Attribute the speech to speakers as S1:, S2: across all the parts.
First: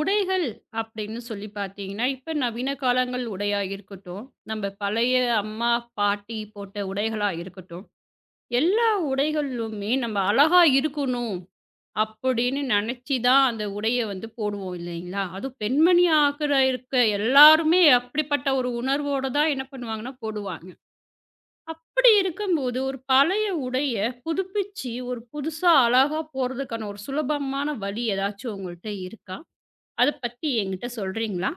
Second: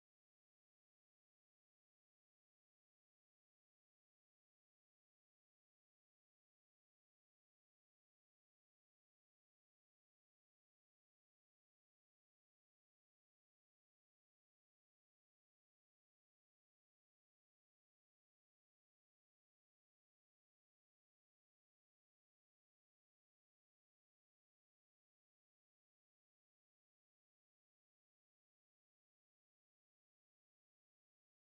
S1: உடைகள் அப்படின்னு சொல்லி பார்த்தீங்கன்னா, இப்ப நவீன காலங்கள் உடையா இருக்கட்டும், நம்ம பழைய அம்மா, பாட்டி போட்ட உடைகளா இருக்கட்டும், எல்லா உடைகளிலுமே நம்ம அழகா இருக்கணும் அப்படின்னு நெனச்சு தான் அந்த உடைய வந்து போடுவோம் இல்லைங்களா? அதுவும் பெண்மணி ஆகுற இருக்க எல்லாருமே அப்படிப்பட்ட ஒரு உணர்வோட தான் என்ன பண்ணுவாங்கன்னா போடுவாங்க. அப்படி இருக்கும்போது ஒரு பழைய உடைய புதுப்பிச்சு ஒரு புதுசா அழகா போடுறதுக்கான ஒரு சுலபமான வழி ஏதாச்சும் உங்கள்ட்ட இருக்கா? அத பத்தி என்கிட்ட சொல்றீங்களா?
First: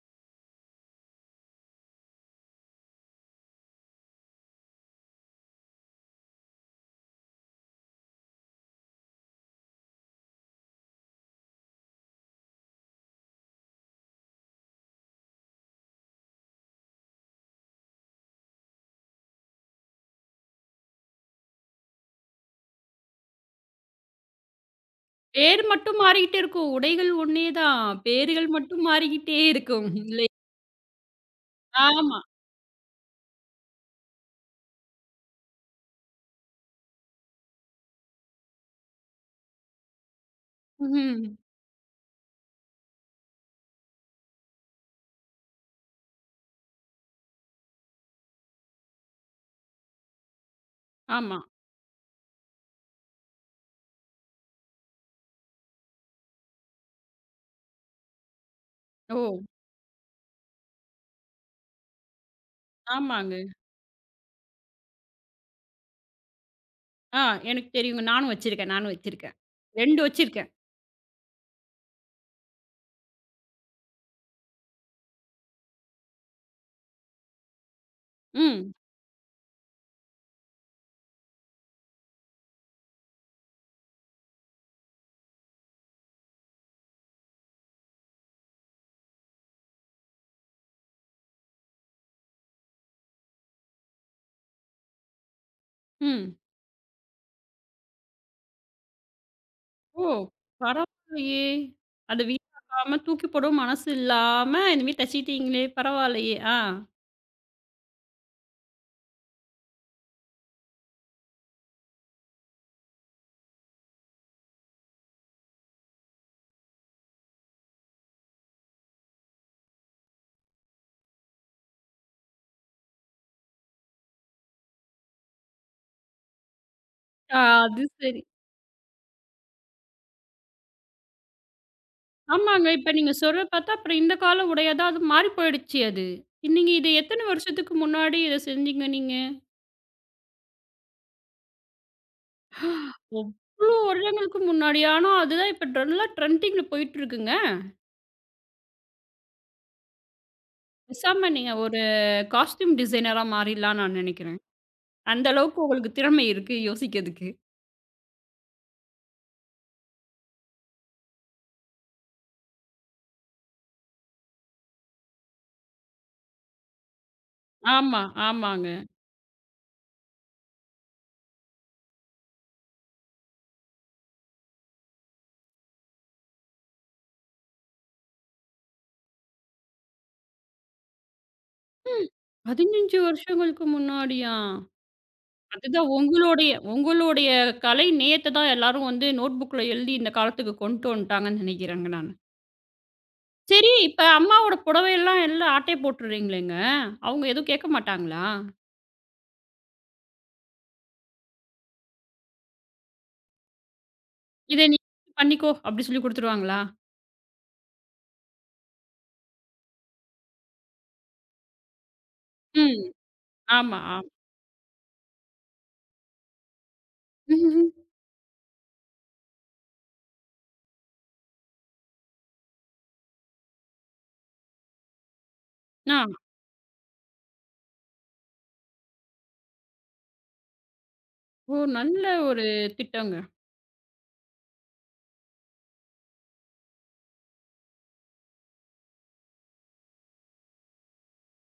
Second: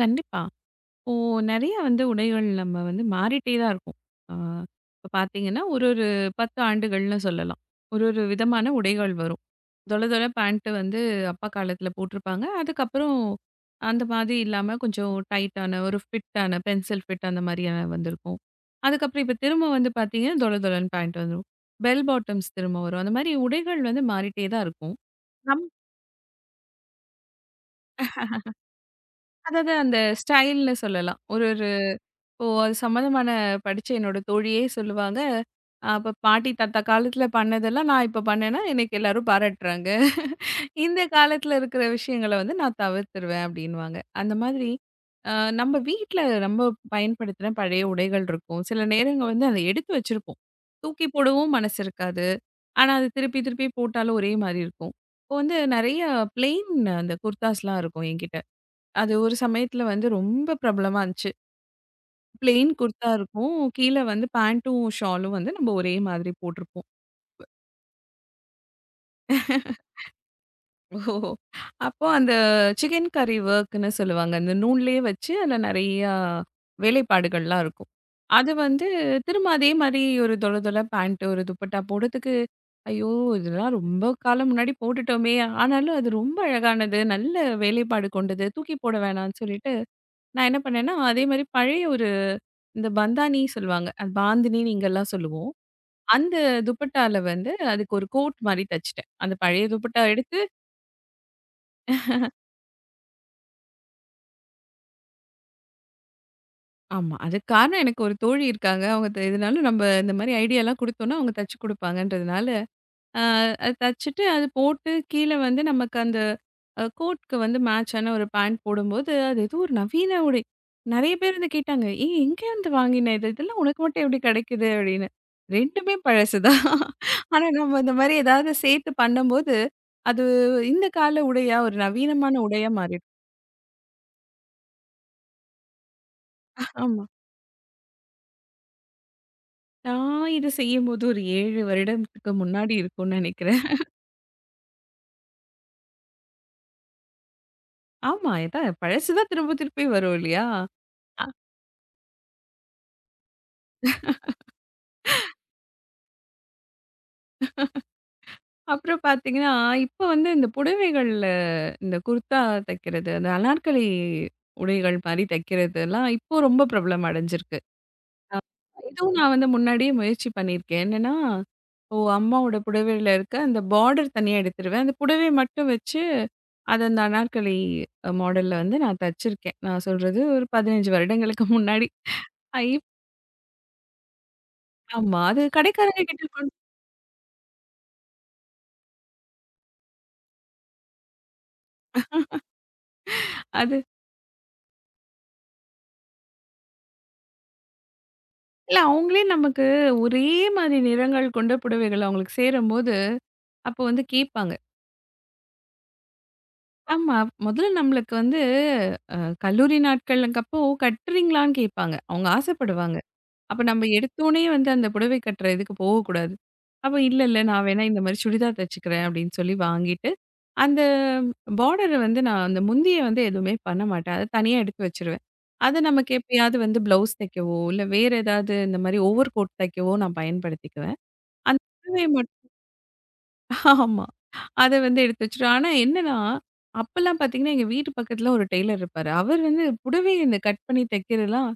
S2: கண்டிப்பா. இப்போ நெறைய வந்து உடைகள் நம்ம வந்து மாறிட்டே தான் இருக்கும். ஆ இப்ப பார்த்தீங்கன்னா, ஒரு ஒரு 10 ஆண்டுகள்னு சொல்லலாம். ஒரு ஒரு விதமான உடைகள் வரும். தொல தொல பேண்ட் வந்து அப்பா காலத்துல போட்டிருப்பாங்க. அதுக்கப்புறம் அந்த மாதிரி இல்லாம கொஞ்சம் டைட்டான ஒரு ஃபிட்டான பென்சில் ஃபிட் அந்த மாதிரியான வந்திருக்கும். அதுக்கப்புறம் இப்ப திரும்ப வந்து பார்த்தீங்கன்னா, தொல தொலன்னு பேண்ட் வந்துரும். பெல் பாட்டம்ஸ் திரும்ப வரும். அந்த மாதிரி உடைகள் வந்து மாறிட்டே தான் இருக்கும்.
S1: பேர்
S2: நம்
S1: மட்டும் மாறிக்கிட்டே இருக்கும். உடைகள் ஒன்னே தான். பேர்கள் மட்டும் மாறிக்கிட்டே
S2: அதாவது
S1: இருக்கும்.
S2: அந்த
S1: இல்லை
S2: ஸ்டைல்ன்னு சொல்லலாம். ஒரு
S1: ஆமா.
S2: இப்போ அது சம்மந்தமான படிச்ச என்னோட தோழியே சொல்லுவாங்க, "அப்ப பாட்டி, தாத்தா காலத்துல பண்ணதெல்லாம் நான் இப்ப பண்ணேன்னா, எனக்கு எல்லாரும் பாராட்டுறாங்க. இந்த
S1: ம்.
S2: காலத்துல இருக்கிற விஷயங்கள வந்து நான் தவிர்த்துருவேன்." அப்படின்னுவாங்க. அந்த மாதிரி அ நம்ம வீட்ல நம்ம பயன்படுத்தின பழைய உடைகள் இருக்கும். சில நேரங்க வந்து அத எடுத்து வச்சிருப்போம். தூக்கி
S1: ஆமா.
S2: போடவும் மனசு இருக்காது. ஆனா, அது திருப்பி திருப்பி போட்டாலும் ஒரே மாரி இருக்கும். இப்போ வந்து நெறைய பிளெயின் அந்த குர்தாஸ்லாம் இருக்கும் என்கிட்ட. அது
S1: ஓ!
S2: ஒரு சமயத்துல வந்து ரொம்ப பிரபலமா இருந்துச்சு. பிளெயின் குர்த்தா
S1: ஆமாங்க.
S2: இருக்கும். கீழ வந்து பேண்டும், ஷாலும் வந்து நம்ம ஒரே மாதிரி போட்டிருப்போம்.
S1: ஆ எனக்கு தெரியுங்க. நானும் வச்சிருக்கேன், நானும் வச்சிருக்கேன். 2 வச்சிருக்கேன்.
S2: ஓஹோ! அப்போ அந்த சிக்கன் கரி வொர்க்ன்னு சொல்லுவாங்க. அந்த நூல்லயே வச்சு அதில நெறையா வேலைப்பாடுகள்லாம் இருக்கும். அது
S1: ம்.
S2: வந்து திரும்ப அதே மாரி ஒரு தொல தொல பேண்ட், ஒரு துப்பட்டா போடுறதுக்கு, ஐயோ! இதெல்லாம் ரொம்ப காலம் முன்னாடி போட்டுட்டோமே! ஆனாலும் அது ரொம்ப அழகானது, நல்ல வேலைப்பாடு கொண்டது, தூக்கி போட வேணான்னு சொல்லிட்டு, நான் என்ன பண்ணேன்னா, அதே மாரி பழைய ஒரு இந்த பந்தானி சொல்லுவாங்க. அது பாந்தினின்னு இங்கலாம் சொல்லுவோம்.
S1: ம்.
S2: அந்த துப்பட்டால வந்து அதுக்கு ஒரு கோட் மாரி தச்சுட்டேன். அந்த பழைய துப்பட்டா
S1: ஓ!
S2: எடுத்து
S1: பரவாயில்லையே! அத வீணாக்காம தூக்கி போடவும் மனசு இல்லாம இந்த மாரி தச்சுக்கிட்டீங்களே! பரவாயில்லையே! ஆ.
S2: ஆமா. அதுக்கு காரணம் எனக்கு ஒரு தோழி இருக்காங்க. அவங்க இதனால நம்ம இந்த மாரி ஐடியாலாம் குடுத்தோம்னா அவங்க தச்சு குடுப்பாங்கன்றதுனால, அ அது தச்சுட்டு, அது போட்டு கீழ வந்து நமக்கு அந்த கோட்‌க்கு வந்து மேட்சான ஒரு பேண்ட் போடும்போது, அது ஏதோ ஒரு நவீன உடை. நெறைய பேர் வந்து கேட்டாங்க, "ஏய்! எங்கேருந்து வாங்கின இது? இதெல்லாம் உனக்கு மட்டும் எப்படி கிடைக்குது?" அப்படின்னு. 2மே பழசு தான்.
S1: ஆ
S2: ஆனா, நம்ம
S1: அது
S2: இந்த மாரி
S1: சரி.
S2: ஏதாவது சேர்த்து பண்ணும்போது, அது இந்த கால உடையா, ஒரு நவீனமான
S1: ஆமாங்க.
S2: உடையா
S1: இப்ப
S2: மாறிடும்.
S1: நீங்க சொல்ற பார்த்தா அப்புறம் இந்த கால உடையா தான் அது மாறி போயிடுச்சு அது. நீங்க இது
S2: ஆமா.
S1: எத்தன வருஷத்துக்கு முன்னாடி இத செஞ்சீங்க நீங்க?
S2: நான் இது செய்யும்போது ஒரு 7 வருடத்துக்கு முன்னாடி இருக்கும்னு நெனைக்கிறேன்.
S1: அவ்ளோ வருடங்களுக்கு முன்னாடியா? ஆனா அதுதான் இப்ப நல்லா ட்ரெண்டிங்ல போயிட்டு இருக்குங்க.
S2: ஆமா. இதான் பழசு தான் திரும்ப திருப்பி வரும் இல்லையா?
S1: பேசாம நீங்க ஒரு காஸ்டியூம் டிசைனரா மாறிடலாம்னு நான் நெனைக்கிறேன். அந்த அளவுக்கு உங்களுக்கு திறமை இருக்கு யோசிக்கிறதுக்கு.
S2: அப்புறம் பார்த்தீங்கன்னா, இப்ப வந்து இந்த புடவைகள்ல இந்த குர்தா தைக்கிறது, அந்த அனார்கலி உடைகள் மாரி தைக்கிறதெல்லாம் இப்போ ரொம்ப பிரபலம் அடைஞ்சிருக்கு.
S1: ஆமா, ஆமாங்க.
S2: இதுவும் நான் வந்து முன்னாடியே முயற்சி பண்ணியிருக்கேன். என்னன்னா, இப்போ அம்மாவோட புடவையில இருக்க அந்த பார்டர் தனியா எடுத்துருவேன். அந்த புடவைய மட்டும் வச்சு அத அந்த அனார்கலி மாடல்ல வந்து நான் தச்சிருக்கேன். நான் சொல்றது ஒரு 15 வருடங்களுக்கு முன்னாடி.
S1: ம்.
S2: ஐ
S1: 15 வருஷங்களுக்கு முன்னாடியா?
S2: ஆமா. அது
S1: அதுதான்
S2: கடைக்காரங்க கிட்ட
S1: உங்களுடைய
S2: கொண்டு
S1: உங்களுடைய கலை நேயத்த தான் எல்லாரும் வந்து நோட் புக்ல எழுதி இந்த காலத்துக்கு கொண்டு வந்துட்டாங்கன்னு நெனைக்கிறேங்க நானு. சரி,
S2: அது
S1: இப்ப அம்மாவோட புடவையெல்லாம் எல்லாம் ஆட்டை போட்டுறீங்களேங்க. அவங்க எதுவும் கேட்க மாட்டாங்களா?
S2: இல்ல அவங்களே நமக்கு ஒரே மாதிரி நிறங்கள் கொண்ட புடவைகள் அவங்களுக்கு சேரும்போது அப்போ வந்து கேட்பாங்க.
S1: இத நீ பண்ணிக்கோ அப்டி சொல்லி குடுத்துருவாங்களா?
S2: ஆமா. முதல்ல நம்மளுக்கு வந்து அ கல்லூரி நாட்களுக்கப்போ கட்டுறீங்களான்னு கேட்பாங்க. அவங்க
S1: ம்.
S2: ஆசைப்படுவாங்க. அப்ப
S1: ஆமா,
S2: நம்ம
S1: ஆமா.
S2: எடுத்தோனே வந்து அந்த புடவை கட்டுற இதுக்கு போகக்கூடாது. அப்ப இல்ல, இல்ல நான் வேணா இந்த மாரி சுடிதார் தச்சுக்கிறேன் அப்படின்னு சொல்லி வாங்கிட்டு, அந்த பார்டர வந்து நான் அந்த முந்திய வந்து எதுவுமே பண்ண மாட்டேன். அத தனியா எடுத்து வச்சுருவேன். அத
S1: ஆ
S2: நமக்கு எப்பயாவது வந்து ப்ளவுஸ் தைக்கவோ, இல்ல வேற ஏதாவது இந்த மாரி ஓவர் கோட் தைக்கவோ நான் பயன்படுத்திக்குவேன்.
S1: ஓ!
S2: அந்த
S1: நல்ல
S2: புடவைய
S1: ஒரு திட்டங்க.
S2: ஆமா. அத வந்து எடுத்து வச்சுட்டோம். ஆனா என்னன்னா, அப்பலாம் பார்த்தீங்கன்னா, எங்க வீட்டு பக்கத்துல ஒரு டெய்லர் இருப்பாரு. அவர் வந்து புடவை இந்த கட் பண்ணி தைக்கிறதுலாம்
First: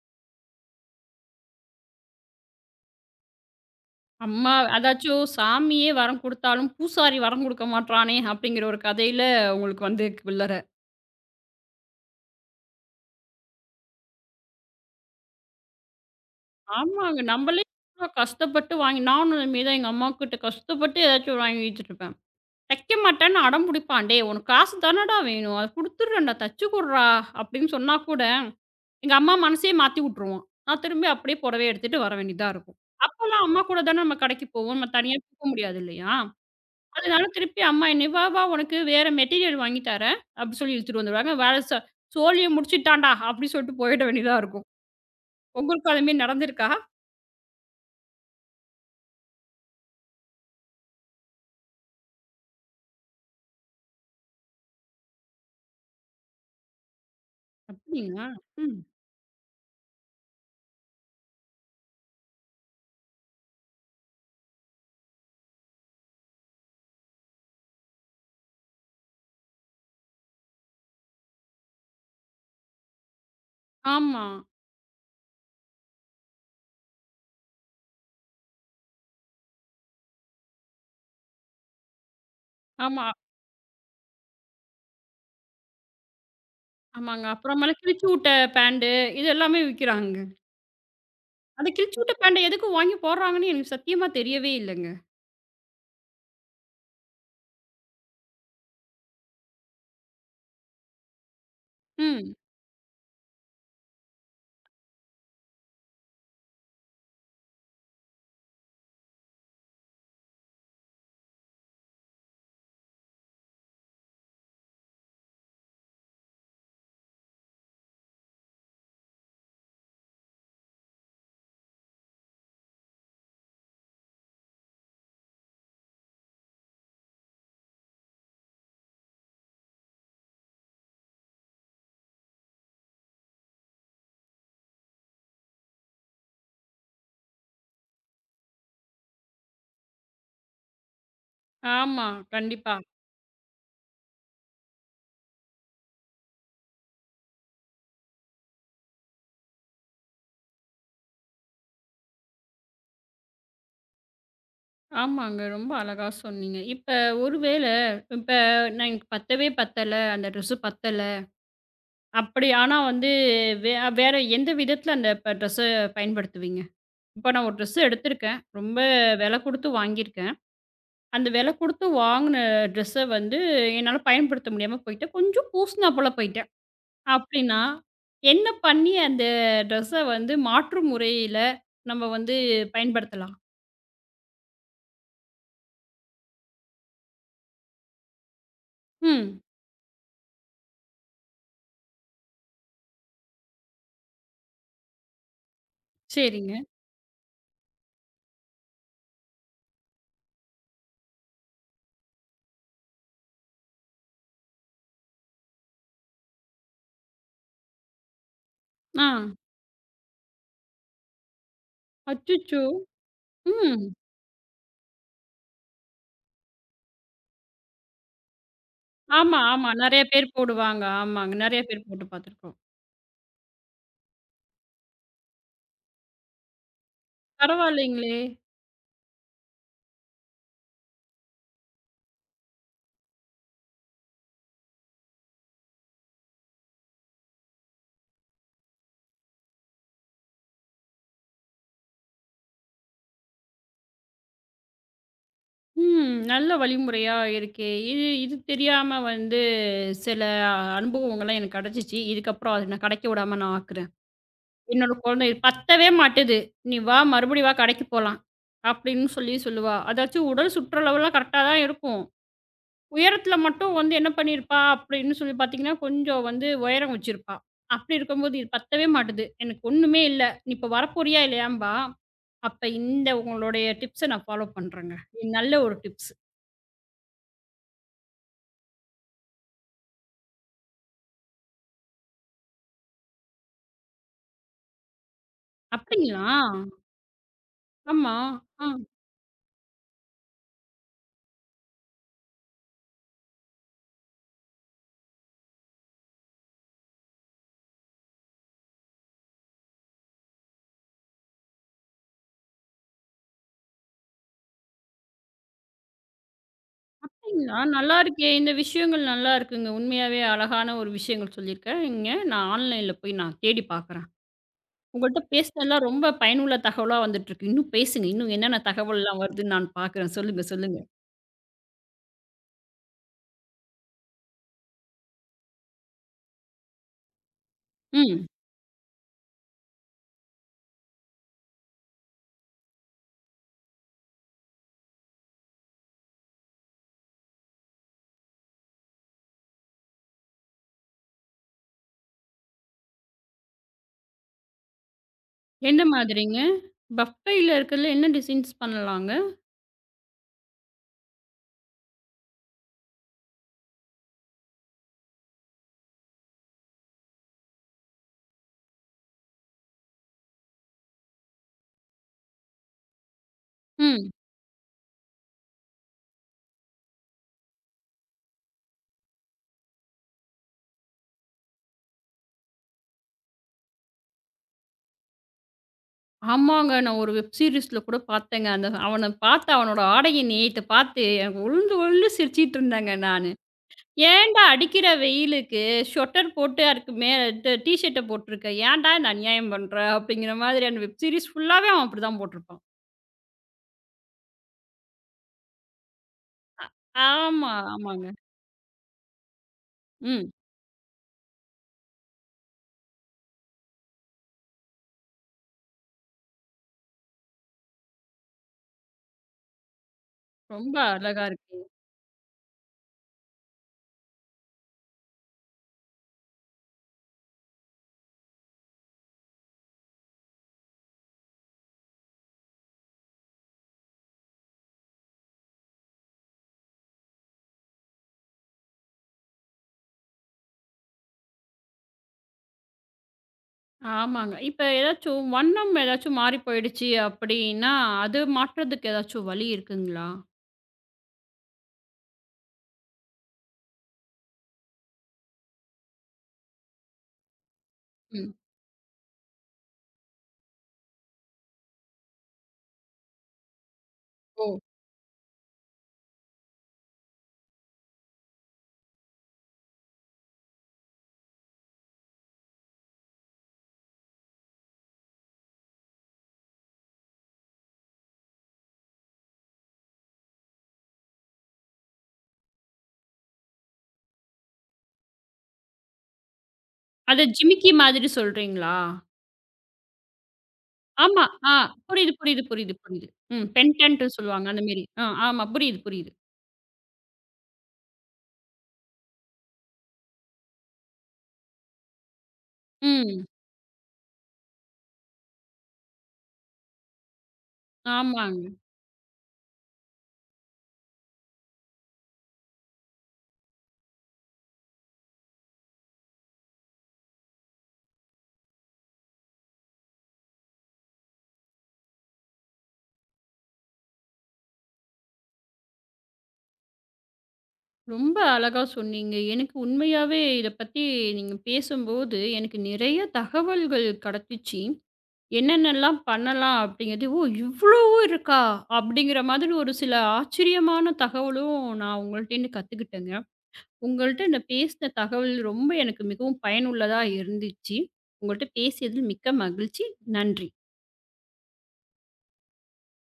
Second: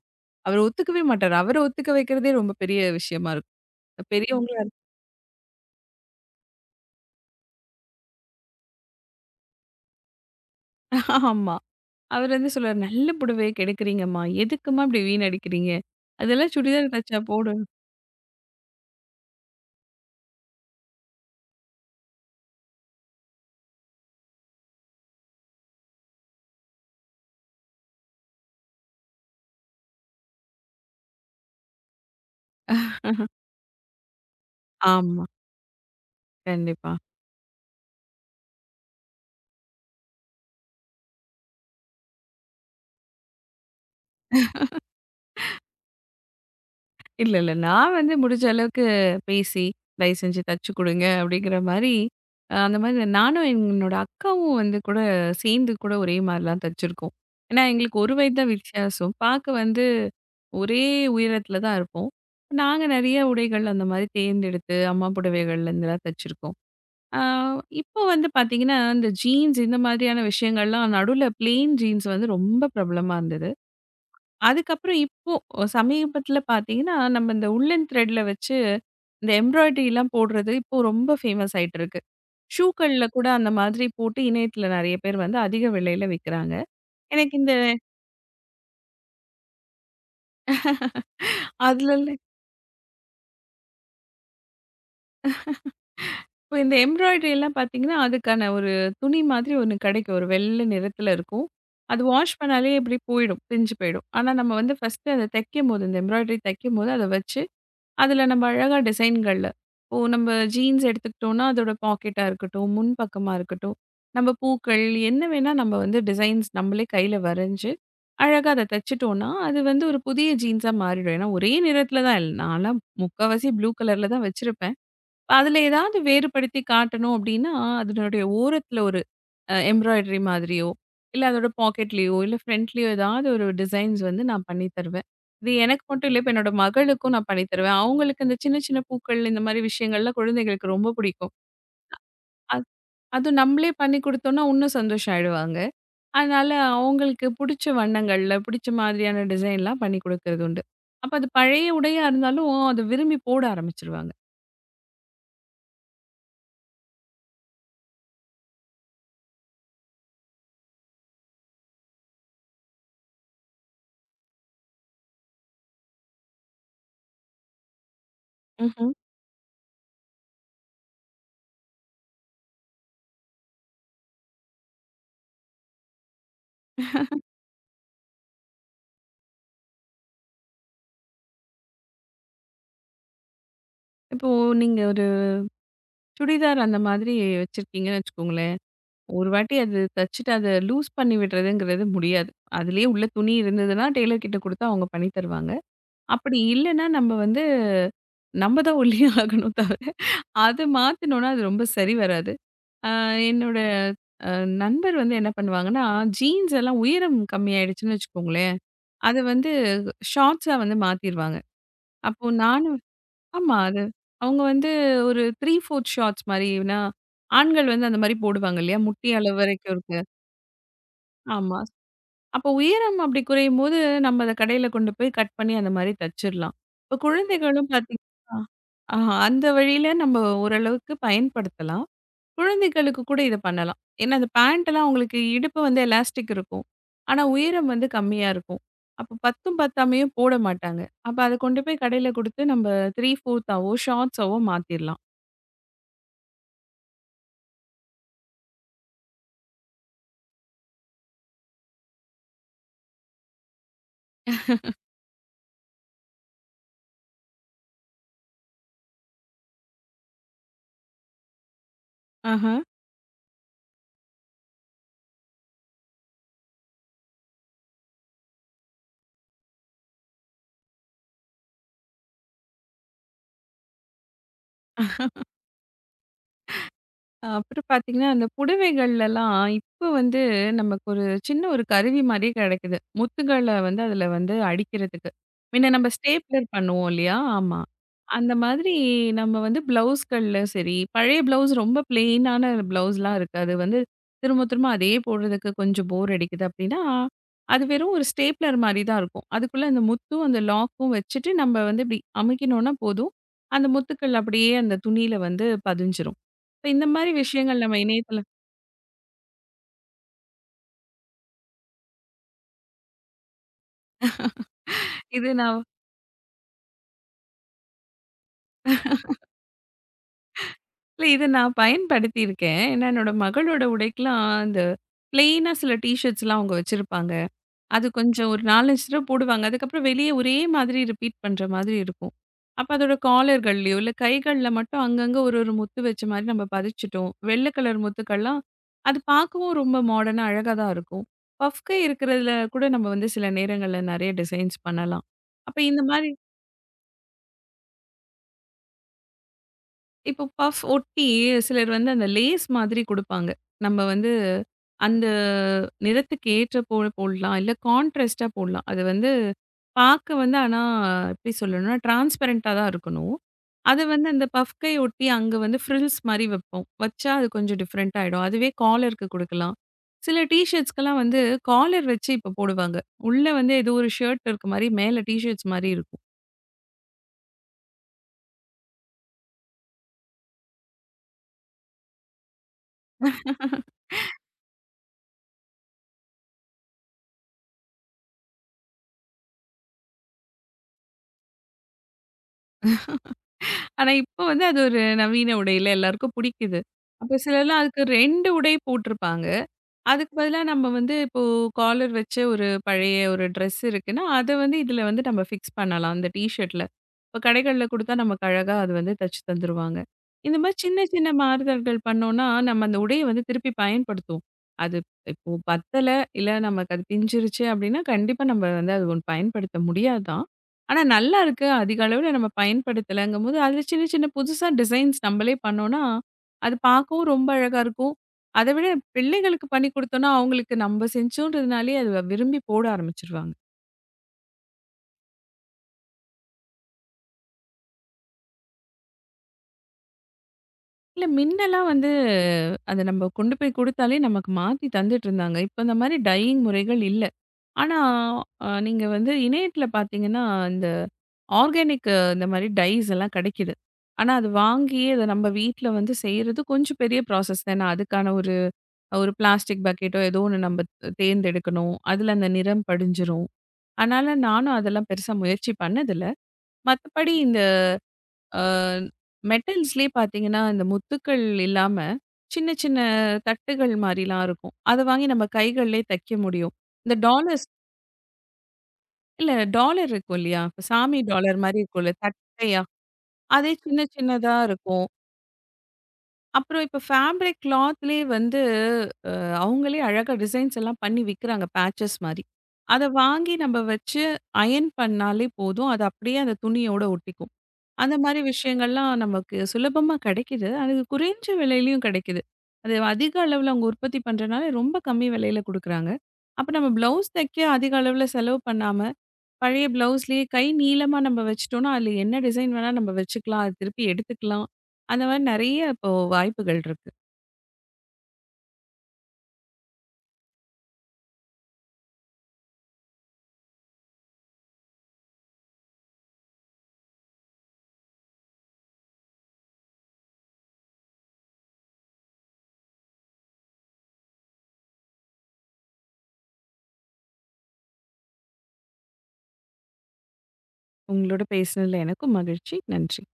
S2: அவர் ஒத்துக்கவே மாட்டாரு. அவர ஒத்துக்க வைக்கிறதே ரொம்ப பெரிய விஷயமா இருக்கும்.
S1: அம்மா
S2: பெரியவங்களா
S1: அதாச்சும் சாமியே வரம் குடுத்தாலும், பூசாரி வரம் குடுக்க மாட்றானே அப்படிங்கிற ஒரு கதையில உங்களுக்கு வந்திருக்கு சில்லற.
S2: ஆமா. அவர் வந்து சொல்லுவாரு, "நல்ல புடவைய கெடுக்குறீங்கம்மா. எதுக்கும்மா இப்படி வீணடிக்கிறீங்க? அதெல்லாம் சுடிதார் தச்சா
S1: ஆமாங்க. நம்மளே
S2: போடும்."
S1: இவ்ளோ கஷ்டப்பட்டு வாங்கி நானும் அதுமாரி தான் எங்க அம்மாகிட்ட கஷ்டப்பட்டு ஏதாச்சும் வாங்கி வச்சுட்டுருப்பேன். தைக்க மாட்டேன்னு அடம் புடிப்பான். "டேய் உனக்கு காசு தானடா வேணும். அத குடுத்துடுறேன்டா, தச்சு குடுறா" அப்படின்னு சொன்னா கூட, எங்க அம்மா மனசே மாத்தி விட்டுருவான். நான் திரும்பி அப்படியே புடவைய எடுத்துட்டு வர வேண்டியதா இருக்கும். அப்போலாம் அம்மா கூட தானே நம்ம கடைக்கு போவோம். நம்ம தனியா
S2: ஆமா.
S1: போக முடியாது இல்லையா?
S2: கண்டிப்பா.
S1: அதனால திருப்பி அம்மா என்னைய, "வா வா உனக்கு வேற மெட்டீரியல் வாங்கி தரேன்" அப்படி சொல்லி இழுத்துட்டு வந்துருவாங்க. வேலை சோழிய முடிச்சுட்டான்டா அப்படின்னு சொல்லிட்டு போயிட வேண்டியதா இருக்கும். உங்களுக்கு அது மாரி நடந்திருக்கா?
S2: இல்ல, இல்ல. நான் வந்து முடிஞ்ச அளவுக்கு பேசி, தயவு செஞ்சு தச்சு குடுங்க அப்படிங்கிற மாரி, அந்த மாரி நானும் என்னோட அக்காவும் வந்து கூட சேர்ந்து கூட ஒரே மாரிலாம் தச்சிருக்கோம். ஏன்னா எங்களுக்கு 1
S1: அப்படிங்களா?
S2: வயது தான்
S1: ம்.
S2: வித்தியாசம். பார்க்க வந்து ஒரே உயரத்துல தான் இருப்போம். நாங்க நெறைய உடைகள் அந்த மாரி தேர்ந்தெடுத்து அம்மா புடவைகள்லேருந்துலாம் தச்சிருக்கோம். அ இப்போ வந்து பார்த்தீங்கன்னா, இந்த ஜீன்ஸ் இந்த மாதிரியான விஷயங்கள்லாம் நடுவுல பிளெயின் ஜீன்ஸ் வந்து ரொம்ப பிரபலமா இருந்தது.
S1: ஆமா,
S2: அதுக்கப்புறம் இப்போ சமீபத்தில பார்த்தீங்கன்னா, நம்ம இந்த உல்லன் த்ரெட்ல வச்சு இந்த எம்ப்ராய்டரிலாம் போடுறது இப்போ ரொம்ப ஃபேமஸ் ஆயிட்டு இருக்கு. ஷூக்கள்ல
S1: ஆமா,
S2: கூட அந்த மாதிரி போட்டு இணையத்தில நெறைய பேர் வந்து அதிக விலையில விக்கிறாங்க.
S1: ஆமாங்க.
S2: எனக்கு இந்த
S1: அப்புறமேல கிழிச்சு விட்ட பேண்ட் இது எல்லாமே விக்கிறாங்க. அந்த கிழிச்சு
S2: அதுலல்ல
S1: விட்ட பேண்ட எதுக்கு வாங்கி போடுறாங்கன்னு எனக்கு சத்தியமா தெரியவே இல்லங்க.
S2: இப்போ இந்த எம்ப்ராய்டரி எல்லாம் பார்த்தீங்கன்னா, அதுக்கான ஒரு துணி மாதிரி ஒண்ணு கிடைக்கும். ஒரு வெள்ள நிறத்தில இருக்கும். அது
S1: ம்.
S2: வாஷ் பண்ணாலே இப்படி போயிடும். பிஞ்சு போயிடும். ஆனா நம்ம வந்து ஃபர்ஸ்ட்டு அத தைக்கும்போது இந்த எம்ப்ராய்டரி தைக்கும்போது அத வச்சு அதுல நம்ம அழகா டிசைன்கள்ல இப்போ நம்ம ஜீன்ஸ் எடுத்துக்கிட்டோம்னா, அதோட பாக்கெட்டா இருக்கட்டும், முன் பக்கமா இருக்கட்டும், நம்ம பூக்கள் என்ன வேணா நம்ம வந்து டிசைன்ஸ் நம்மளே கையில வரைஞ்சு, அழகா அத தச்சுட்டோம்னா, அது வந்து ஒரு புதிய ஜீன்ஸா மாறிடும். ஏன்னா ஒரே நிறத்துல தான் நான்லாம் முக்காவாசி ப்ளூ கலர்ல தான் வச்சிருப்பேன். அதுல ஏதாவது வேறுபடுத்தி காட்டணும் அப்படின்னா, அதனுடைய ஓரத்துல ஒரு எம்ப்ராய்டரி மாதிரியோ, இல்ல அதோட பாக்கெட்லயோ, இல்ல ஃப்ரண்ட்லயோ ஏதாவது ஒரு டிசைன்ஸ் வந்து நான் பண்ணி தருவேன். இது எனக்கு மட்டும் இல்ல, இப்ப என்னோட மகளுக்கும் நான் பண்ணி தருவேன். அவங்களுக்கு இந்த சின்ன சின்ன பூக்கள் இந்த மாதிரி விஷயங்கள்லாம் குழந்தைகளுக்கு ரொம்ப பிடிக்கும்.
S1: ஆமா,
S2: அ
S1: கண்டிப்பா.
S2: அதுவும் நம்மளே பண்ணி குடுத்தோம்னா இன்னும் சந்தோஷம் ஆயிடுவாங்க. அதனால அவங்களுக்கு புடிச்ச வண்ணங்கள்ல, புடிச்ச மாதிரியான டிசைன்லாம் பண்ணி குடுக்கறது உண்டு. அப்ப அது பழைய உடையா இருந்தாலும் அத விரும்பி போட ஆரம்பிச்சுருவாங்க.
S1: ஆமாங்க. ரொம்ப அழகா சொன்னீங்க. இப்ப ஒருவேள இப்ப நான் எனக்கு பத்தவே பத்தல. அந்த ட்ரெஸ் பத்தல அப்படி ஆனா வந்து வே வேற எந்த விதத்துல அந்த இப்ப ட்ரெஸ்ஸ பயன்படுத்துவீங்க? இப்ப நான் ஒரு ட்ரெஸ் எடுத்திருக்கேன். ரொம்ப
S2: ம்ஹ்ம்.
S1: விலை குடுத்து வாங்கியிருக்கேன். அந்த விலை குடுத்து வாங்குன ட்ரெஸ்ஸ வந்து என்னால பயன்படுத்த முடியாம போயிட்டேன். கொஞ்சம் பூசினாப்புல போயிட்டேன். அப்படின்னா, என்ன பண்ணி அந்த ட்ரெஸ்ஸ வந்து மாற்று முறையில நம்ம வந்து பயன்படுத்தலாம்?
S2: இப்போ நீங்க ஒரு சுடிதார் அந்த மாதிரி வச்சிருக்கீங்கன்னு வச்சுக்கோங்களேன். ஒரு
S1: ம்.
S2: வாட்டி அது தச்சுட்டு அத லூஸ் பண்ணி விடுறதுங்கிறது முடியாது. அதிலேயே உள்ள துணி இருந்ததுன்னா, டெய்லர் கிட்ட குடுத்தா அவங்க பண்ணி தருவாங்க. அப்படி
S1: சரிங்க.
S2: இல்லன்னா, நம்ம வந்து நம்ம தான் ஒல்லியா ஆகணும் தவிர, அது மாத்துனோம்னா அது ரொம்ப சரி வராது. அ என்னோட அ நண்பர் வந்து என்ன பண்ணுவாங்கன்னா, ஜீன்ஸ் எல்லாம் உயரம் கம்மியாயிடுச்சுன்னு வச்சுக்கோங்களேன்,
S1: ஆ.
S2: அத வந்து ஷார்ட்ஸா வந்து மாத்திருவாங்க. அப்போ
S1: அச்சச்சோ!
S2: நானும் ஆமா. அது
S1: ம்.
S2: அவங்க வந்து ஒரு 3/4 ஷார்ட்ஸ் மாரினா, ஆண்கள் வந்து அந்த மாரி போடுவாங்க இல்லையா? முட்டி அளவு
S1: ஆமா, ஆமா.
S2: வரைக்கும் இருக்கு.
S1: நெறைய பேர் போடுவாங்க. ஆமாங்க.
S2: ஆமா.
S1: நெறைய பேர் போட்டு
S2: அப்போ
S1: பார்த்துருக்கோம்.
S2: உயரம் அப்படி குறையும்போது, நம்ம அத கடையில கொண்டு போய் கட் பண்ணி அந்த மாரி தச்சிரலாம். இப்ப குழந்தைகளும்
S1: பரவாயில்லைங்களே!
S2: பார்த்தீங்கன்னா, ஆ அந்த வழியில நம்ம ஓரளவுக்கு பயன்படுத்தலாம். குழந்தைகளுக்கு கூட இத பண்ணலாம். ஏன்னா, அந்த பேண்ட்லாம் அவங்களுக்கு இடுப்பு வந்து எலாஸ்டிக் இருக்கும். ஆனா, உயரம் வந்து கம்மியா இருக்கும். அப்போ பத்தும் பத்தாமையும் போட மாட்டாங்க. அப்ப அத கொண்டு போய் கடையில குடுத்து நம்ம 3/4ஆவோ, ஷார்ட்ஸாவோ மாத்திரலாம்.
S1: ம். நல்ல வழிமுறையா இருக்கே! இது இது தெரியாம வந்து சில அனுபவங்கள்லாம் எனக்கு கிடைச்சிச்சு. இதுக்கப்புறம் அத நான் கிடைக்க விடாம நான் ஆக்குறேன். என்னோட குழந்தை "இது பத்தவே மாட்டுது. "நீ வா மறுபடியும் வா கடைக்கு போலாம்." அப்படின்னு சொல்லி சொல்லுவா. அதாச்சும் உடல் சுற்றளவுலாம் கரெக்ட்டா தான் இருக்கும்.
S2: ஆஹ.
S1: உயரத்தில மட்டும் வந்து என்ன பண்ணியிருப்பா அப்படின்னு சொல்லி பார்த்தீங்கன்னா, கொஞ்சம் வந்து உயரம் வச்சிருப்பா. அப்படி இருக்கும்போது இது பத்தவே மாட்டுது. "எனக்கு ஒண்ணுமே இல்ல. நீ இப்ப வரப்போறியா இல்லையாம்பா?" அப்ப இந்த உங்களுடைய டிப்ஸ நான் ஃபாலோ பண்றேங்க. இது நல்ல ஒரு டிப்ஸ்.
S2: அப்புறம் பார்த்தீங்கன்னா, அந்த புடவைகள்லலாம் இப்ப வந்து நமக்கு ஒரு சின்ன ஒரு கருவி மாரியே கெடைக்குது. முத்துகள வந்து அதில வந்து அடிக்கிறதுக்கு. முன்ன நம்ம
S1: அப்படிங்களா?
S2: ஸ்டேப்லர் பண்ணுவோம் இல்லையா? ஆமா.
S1: ஆமா.
S2: அந்த
S1: ஆ.
S2: மாதிரி நம்ம வந்து ப்ளவுஸ்கள்ல சரி, பழைய ப்ளவுஸ் ரொம்ப பிளெயினான ப்ளவுஸ்லாம் இருக்கு. அது வந்து திரும்ப திரும்ப அதே போடுறதுக்கு கொஞ்சம் போர் அடிக்குது அப்படின்னா, அது வெறும் ஒரு ஸ்டேப்லர் மாரி தான் இருக்கும். அதுக்குள்ள அந்த முத்தும், அந்த லாக்கும் வச்சுட்டு நம்ம வந்து இப்படி அமுக்கினோம்னா போதும். அந்த முத்துக்கள் அப்படியே அந்த துணியில வந்து பதிஞ்சிரும். இப்ப இந்த மாரி
S1: அப்படிங்களா?
S2: விஷயங்கள் நம்ம
S1: நல்லா
S2: இணையதளம்
S1: இருக்கே! இந்த விஷயங்கள் நல்லா இருக்குங்க. உண்மையாவே அழகான ஒரு விஷயங்கள் சொல்லியிருக்கீங்க. நான் ஆன்லைன்ல போய் நான் தேடி பார்க்குறேன். உங்கள்ட்ட
S2: இது நான்
S1: பேசினதுலாம் ரொம்ப பயனுள்ள தகவலா வந்துட்டுருக்கு. இன்னும் பேசுங்க. இன்னும் என்னென்ன தகவல்லாம் வருதுன்னு நான் பார்க்குறேன். சொல்லுங்க, சொல்லுங்க.
S2: இல்ல இத நான் பயன்படுத்தியிருக்கேன். ஏன்னா என்னோட மகளோட உடைக்கலாம் அந்த பிளெயினா சில டீ ஷர்ட்ஸ்லாம் அவங்க வச்சிருப்பாங்க. அது
S1: ம்.
S2: கொஞ்சம் ஒரு 4, 5 தடவ போடுவாங்க. அதுக்கப்புறம் வெளியே ஒரே மாதிரி ரிப்பீட் பண்ற மாதிரி இருக்கும். அப்ப அதோட காலர்கள்லயோ, இல்ல கைகள்ல மட்டும் அங்கங்க ஒரு ஒரு முத்து வச்ச மாரி நம்ம பதிச்சுட்டோம். வெள்ளை கலர் முத்துக்கள்லாம் அது பார்க்கவும் ரொம்ப மாடர்னா அழகா தான் இருக்கும். பஃப்கை இருக்கிறதுல கூட நம்ம வந்து சில நேரங்கள்ல நெறைய டிசைன்ஸ் பண்ணலாம். அப்ப இந்த
S1: எந்த
S2: மாரி
S1: மாதிரிங்க? பஃபேல இருக்கிறதுல என்ன டிசைன்ஸ் பண்ணலாங்க?
S2: இப்போ பஃப் ஒட்டி சிலர் வந்து அந்த லேஸ் மாதிரி குடுப்பாங்க. நம்ம வந்து அந்த நிறத்துக்கு ஏற்ற போல போடலாம். இல்ல கான்ட்ராஸ்ட்டா போடலாம். அது வந்து பார்க்க வந்து ஆனா எப்படி சொல்லணும்னா, டிரான்ஸ்பரண்டா தான் இருக்கணும். அது வந்து
S1: ம்.
S2: அந்த பஃப்கை ஒட்டி அங்க வந்து ஃப்ரில்ஸ் மாரி வைப்போம். வச்சா அது கொஞ்சம் டிஃப்ரெண்ட் ஆயிடும். அதுவே காலருக்கு குடுக்கலாம். சில டீ ஷர்ட்ஸ்க்கெல்லாம் வந்து காலர் வச்சு இப்போ போடுவாங்க. உள்ள வந்து ஏதோ ஒரு ஷர்ட் இருக்க மாரி மேல டீ ஷர்ட்ஸ் மாரி இருக்கும்.
S1: ஆமாங்க. நான் ஒரு வெப் சீரிஸ்ல கூட பார்த்தேங்க. அந்த அவன பார்த்து அவனோட ஆடையின் நேயத்த பார்த்து எனக்கு உளுந்து உளுந்து சிரிச்சிட்டு இருந்தேங்க நானு. ஏன்டா அடிக்கிற வெயிலுக்கு ஸ்வெட்டர் போட்டு அதுக்கு மே ட டீ ஷர்ட்ட போட்டுருக்க. ஏன்டா இந்த அநியாயம் பண்ற? அப்படிங்கிற மாதிரியான வெப் சீரிஸ் ஃபுல்லாவே அவன் அப்படிதான் போட்டிருப்பான்.
S2: ஆனா, இப்ப வந்து அது ஒரு நவீன உடையில எல்லாருக்கும் புடிக்குது. அப்ப
S1: ஆமா,
S2: சிலர்லாம் அதுக்கு
S1: ஆமாங்க.
S2: 2 உடை போட்டிருப்பாங்க. அதுக்கு
S1: ம்.
S2: பதிலா நம்ம வந்து இப்போ காலர் வச்ச ஒரு பழைய ஒரு ட்ரெஸ் இருக்குன்னா, அத வந்து இதுல வந்து நம்ம ஃபிக்ஸ் பண்ணலாம். அந்த டீ ஷர்ட்ல. இப்ப கடைகள்ல குடுத்தா நமக்கு அழகா அது வந்து தச்சு தந்துருவாங்க. இந்த மாரி
S1: ரொம்ப
S2: சின்ன சின்ன
S1: அழகா இருக்கு.
S2: மாறுதல்கள் பண்ணோம்னா, நம்ம அந்த உடைய வந்து திருப்பி பயன்படுத்துவோம். அது இப்போ பத்தல, இல்ல நமக்கு அது பிஞ்சிருச்சு அப்படின்னா, கண்டிப்பா நம்ம வந்து அது ஒண்ணு பயன்படுத்த முடியாது தான். ஆனா நல்லா இருக்கு. அதிக அளவுல நம்ம பயன்படுத்தலங்கும்போது, அதுல சின்ன சின்ன புதுசா டிசைன்ஸ் நம்மளே பண்ணோம்னா, அது பார்க்கவும் ரொம்ப அழகா இருக்கும். அத விட பிள்ளைகளுக்கு பண்ணி குடுத்தோம்னா, அவங்களுக்கு நம்ம செஞ்சோன்றதுனாலயே அத விரும்பி போட ஆரம்பிச்சுருவாங்க.
S1: ஆமாங்க. இப்ப ஏதாச்சும் வண்ணம் ஏதாச்சும் மாறி போயிடுச்சு அப்படின்னா, அது மாற்றதுக்கு ஏதாச்சும் வழி இருக்குங்களா?
S2: இல்ல மின்னலாம் வந்து அத நம்ம கொண்டு போய் குடுத்தாலே நமக்கு மாத்தி தந்துட்டு இருந்தாங்க. இப்ப இந்த மாரி டையிங் முறைகள் இல்ல. ஆனா
S1: ம்.
S2: நீங்க வந்து இணையத்துல பார்த்தீங்கன்னா, இந்த ஆர்கானிக் இந்த மாரி டைஸ் எல்லாம் கிடைக்குது. ஆனா அது
S1: ஓ!
S2: வாங்கி அத நம்ம வீட்ல வந்து செய்றது கொஞ்சம் பெரிய ப்ராசஸ் தானே. அதுக்கான ஒரு ஒரு பிளாஸ்டிக் பக்கெட்டோ ஏதோ ஒண்ணு நம்ம தேர்ந்தெடுக்கணும். அதுல அந்த நிறம் படிஞ்சிரும். அதனால நானும் அதெல்லாம் பெருசா முயற்சி பண்ணதில்ல. மத்தபடி இந்த அ மெட்டல்ஸ்லயே பார்த்தீங்கன்னா, இந்த முத்துக்கள் இல்லாம சின்ன சின்ன தட்டுகள் மாரிலாம் இருக்கும். அத வாங்கி நம்ம கைகள்லயே தைக்க முடியும். இந்த
S1: அத
S2: டாலர்ஸ்
S1: ஜிமிக்கி மாதிரி சொல்றீங்களா?
S2: இல்ல டாலர் இருக்கும் இல்லையா? இப்ப சாமி
S1: ஆமா.
S2: டாலர்
S1: ஆ
S2: மாரி இருக்கும்ல
S1: புரியுது, புரியுது,
S2: தட்டையா,
S1: புரியுது, புரியுது. ம்.
S2: அதே சின்ன
S1: பென்டன்ட்டு
S2: சின்னதா
S1: சொல்லுவாங்க அந்த மேரி.
S2: இருக்கும்.
S1: ஆ ஆமா. புரியுது, புரியுது.
S2: அப்புறம் இப்ப ஃபேப்ரிக் கிளாத்லயே வந்து அவங்களே அழகா டிசைன்ஸ் எல்லாம் பண்ணி விக்கிறாங்க பேட்சஸ் மாரி. அத
S1: ம்.
S2: வாங்கி நம்ம வச்சு அயர்ன் பண்ணாலே போதும். அது அப்படியே அந்த துணியோட ஒட்டிக்கும். அந்த மாரி
S1: ஆமாங்க.
S2: விஷயங்கள்லாம் நமக்கு சுலபமா கிடைக்குது. அது குறைஞ்ச விலையிலயும் கிடைக்குது. அது அதிக அளவுல அவங்க உற்பத்தி பண்றனால ரொம்ப கம்மி விலையில குடுக்குறாங்க. அப்ப நம்ம பிளவுஸ் தைக்க அதிக அளவுல செலவு பண்ணாம, பழைய பிளவுஸ்லயே கை நீளமா நம்ம வச்சுட்டோம்னா, அதுல என்ன டிசைன் வேணா நம்ம வச்சுக்கலாம். அது திருப்பி எடுத்துக்கலாம். அந்த மாரி நெறைய இப்போ வாய்ப்புகள் இருக்கு.
S1: ரொம்ப அழகா சொன்னீங்க. எனக்கு உண்மையாவே இத பத்தி நீங்க பேசும்போது, எனக்கு நிறைய தகவல்கள் கெடச்சிச்சு. என்னென்னலாம் பண்ணலாம் அப்படிங்கிறது, "ஓ! இவ்வளவும் இருக்கா?" அப்படிங்கிற மாதிரி ஒரு சில ஆச்சரியமான தகவலும் நான் உங்கள்ட்டேருந்து கத்துக்கிட்டேங்க. உங்கள்ட்ட நான் பேசின தகவல் ரொம்ப எனக்கு மிகவும் பயனுள்ளதா இருந்துச்சு. உங்கள்ட்ட பேசியதில் மிக்க மகிழ்ச்சி. நன்றி.
S2: உங்களோட பேசினதுல எனக்கும் மகிழ்ச்சி. நன்றி.